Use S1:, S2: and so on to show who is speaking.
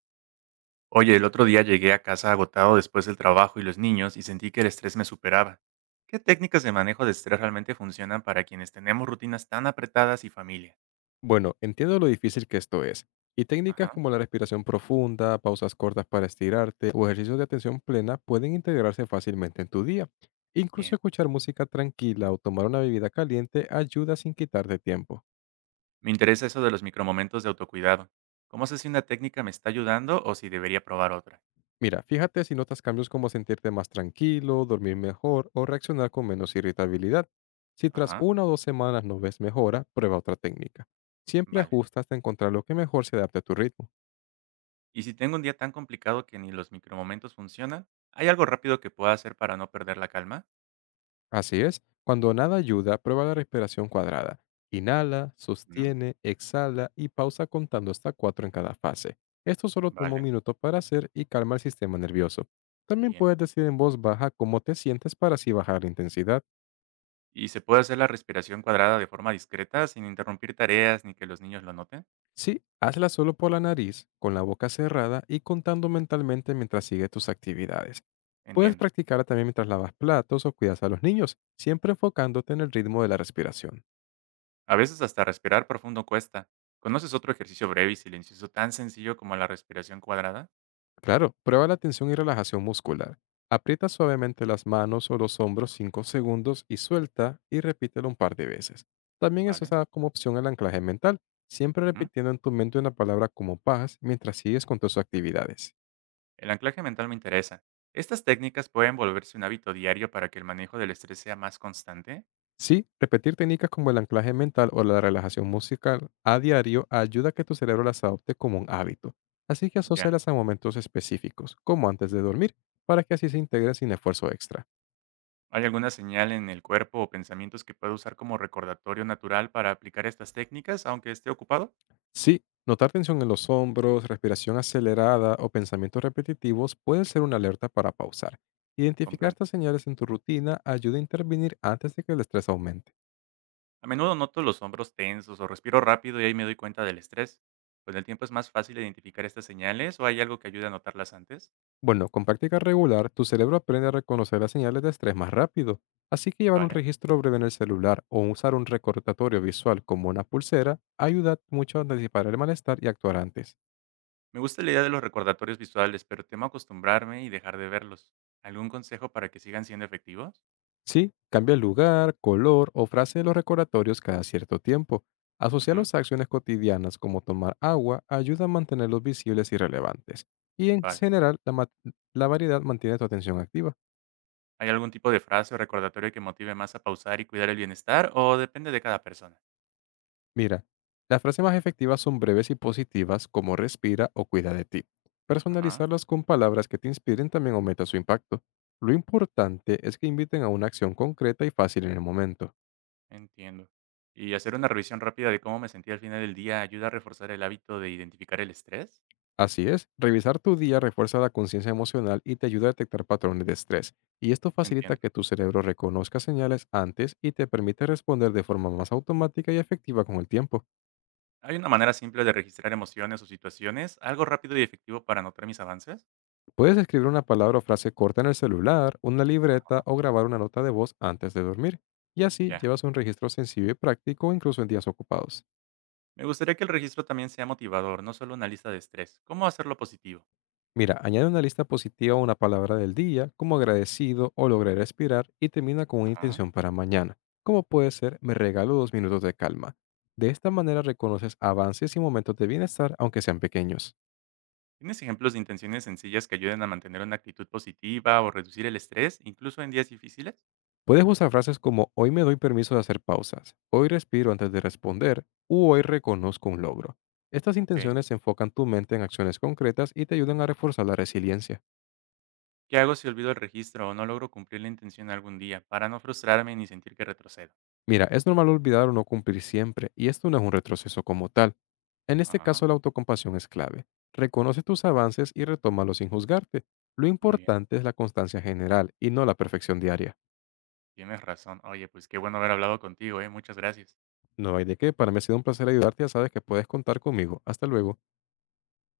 S1: Oye, el otro día llegué a casa agotado después del trabajo y los niños y sentí que el estrés me superaba. ¿Qué técnicas de manejo de estrés realmente funcionan para quienes tenemos rutinas tan apretadas y familia?
S2: Bueno, entiendo lo difícil que esto es. Y técnicas
S1: Ajá,
S2: como la respiración profunda, pausas cortas para estirarte o ejercicios de atención plena pueden integrarse fácilmente en tu día. Incluso
S1: bien.
S2: escuchar música tranquila o tomar una bebida caliente ayuda sin quitarte tiempo.
S1: Me interesa eso de los micromomentos de autocuidado. ¿Cómo sé si una técnica me está ayudando o si debería probar otra?
S2: Mira, fíjate si notas cambios como sentirte más tranquilo, dormir mejor o reaccionar con menos irritabilidad. Si tras
S1: Ajá,
S2: 1 o 2 semanas no ves mejora, prueba otra técnica. Siempre
S1: vale.
S2: ajusta hasta encontrar lo que mejor se adapte a tu ritmo.
S1: Y si tengo un día tan complicado que ni los micromomentos funcionan, ¿hay algo rápido que pueda hacer para no perder la calma?
S2: Así es, cuando nada ayuda, prueba la respiración cuadrada. Inhala,
S1: Mm.
S2: sostiene, exhala y pausa contando hasta cuatro en cada fase. Esto solo toma un
S1: Vale,
S2: minuto para hacer y calma el sistema nervioso. También
S1: bien.
S2: puedes decir en voz baja cómo te sientes para así bajar la intensidad.
S1: ¿Y se puede hacer la respiración cuadrada de forma discreta sin interrumpir tareas ni que los niños lo noten?
S2: Sí, hazla solo por la nariz, con la boca cerrada y contando mentalmente mientras sigue tus actividades. Puedes
S1: Entiendo.
S2: practicarla también mientras lavas platos o cuidas a los niños, siempre enfocándote en el ritmo de la respiración.
S1: A veces hasta respirar profundo cuesta. ¿Conoces otro ejercicio breve y silencioso tan sencillo como la respiración cuadrada?
S2: Claro, prueba la tensión y relajación muscular. Aprieta suavemente las manos o los hombros 5 segundos y suelta y repítelo un par de veces. También eso
S1: Vale.
S2: está como opción el anclaje mental, siempre
S1: Ujú.
S2: repitiendo en tu mente una palabra como paz mientras sigues con tus actividades.
S1: El anclaje mental me interesa. ¿Estas técnicas pueden volverse un hábito diario para que el manejo del estrés sea más constante?
S2: Sí, repetir técnicas como el anclaje mental o la relajación musical a diario ayuda a que tu cerebro las adopte como un hábito. Así que
S1: Ya.
S2: asócialas a momentos específicos, como antes de dormir, para que así se integren sin esfuerzo extra.
S1: ¿Hay alguna señal en el cuerpo o pensamientos que pueda usar como recordatorio natural para aplicar estas técnicas aunque esté ocupado?
S2: Sí, notar tensión en los hombros, respiración acelerada o pensamientos repetitivos puede ser una alerta para pausar. Identificar
S1: Comprendo.
S2: estas señales en tu rutina ayuda a intervenir antes de que el estrés aumente.
S1: A menudo noto los hombros tensos o respiro rápido y ahí me doy cuenta del estrés. Con el tiempo es más fácil identificar estas señales o hay algo que ayude a notarlas antes.
S2: Bueno, con práctica regular, tu cerebro aprende a reconocer las señales de estrés más rápido, así que llevar un
S1: Vale.
S2: registro breve en el celular o usar un recordatorio visual como una pulsera ayuda mucho a anticipar el malestar y actuar antes.
S1: Me gusta la idea de los recordatorios visuales, pero temo acostumbrarme y dejar de verlos. ¿Algún consejo para que sigan siendo efectivos?
S2: Sí, cambia el lugar, color o frase de los recordatorios cada cierto tiempo.
S1: Ujú.
S2: Asociarlos a acciones cotidianas como tomar agua ayuda a mantenerlos visibles y relevantes. Y en
S1: Vale.
S2: general, la variedad mantiene tu atención activa.
S1: ¿Hay algún tipo de frase o recordatorio que motive más a pausar y cuidar el bienestar o depende de cada persona?
S2: Mira, las frases más efectivas son breves y positivas como respira o cuida de ti.
S1: Ajá,
S2: Personalizarlas con palabras que te inspiren también aumenta su impacto. Lo importante es que inviten a una acción concreta y fácil en el momento.
S1: entiendo. ¿Y hacer una revisión rápida de cómo me sentí al final del día ayuda a reforzar el hábito de identificar el estrés?
S2: Así es, revisar tu día refuerza la conciencia emocional y te ayuda a detectar patrones de estrés, y esto facilita
S1: Entiendo.
S2: que tu cerebro reconozca señales antes y te permite responder de forma más automática y efectiva con el tiempo.
S1: ¿Hay una manera simple de registrar emociones o situaciones? ¿Algo rápido y efectivo para anotar mis avances?
S2: Puedes escribir una palabra o frase corta en el celular, una
S1: Ah,
S2: libreta o grabar una nota de voz antes de dormir, y así
S1: ya.
S2: llevas un registro sencillo y práctico incluso en días ocupados.
S1: Me gustaría que el registro también sea motivador, no solo una lista de estrés. ¿Cómo hacerlo positivo?
S2: Mira, añade una lista positiva o una palabra del día, como agradecido o logré respirar, y termina con una
S1: Ah.
S2: intención para mañana, como puede ser me regalo 2 minutos de calma. De esta manera reconoces avances y momentos de bienestar, aunque sean pequeños.
S1: ¿Tienes ejemplos de intenciones sencillas que ayuden a mantener una actitud positiva o reducir el estrés, incluso en días difíciles?
S2: Puedes usar frases como hoy me doy permiso de hacer pausas, hoy respiro antes de responder, u hoy reconozco un logro. Estas
S1: Ok.
S2: intenciones enfocan tu mente en acciones concretas y te ayudan a reforzar la resiliencia.
S1: ¿Qué hago si olvido el registro o no logro cumplir la intención algún día para no frustrarme ni sentir que retrocedo?
S2: Mira, es normal olvidar o no cumplir siempre, y esto no es un retroceso como tal. En este
S1: Ajá,
S2: caso, la autocompasión es clave. Reconoce tus avances y retómalos sin juzgarte. Lo
S1: muy bien.
S2: importante es la constancia general y no la perfección diaria.
S1: Tienes razón. Oye, pues qué bueno haber hablado contigo, ¿eh? Muchas gracias.
S2: No hay de qué, para mí ha sido un placer ayudarte, ya sabes que puedes contar conmigo. Hasta luego.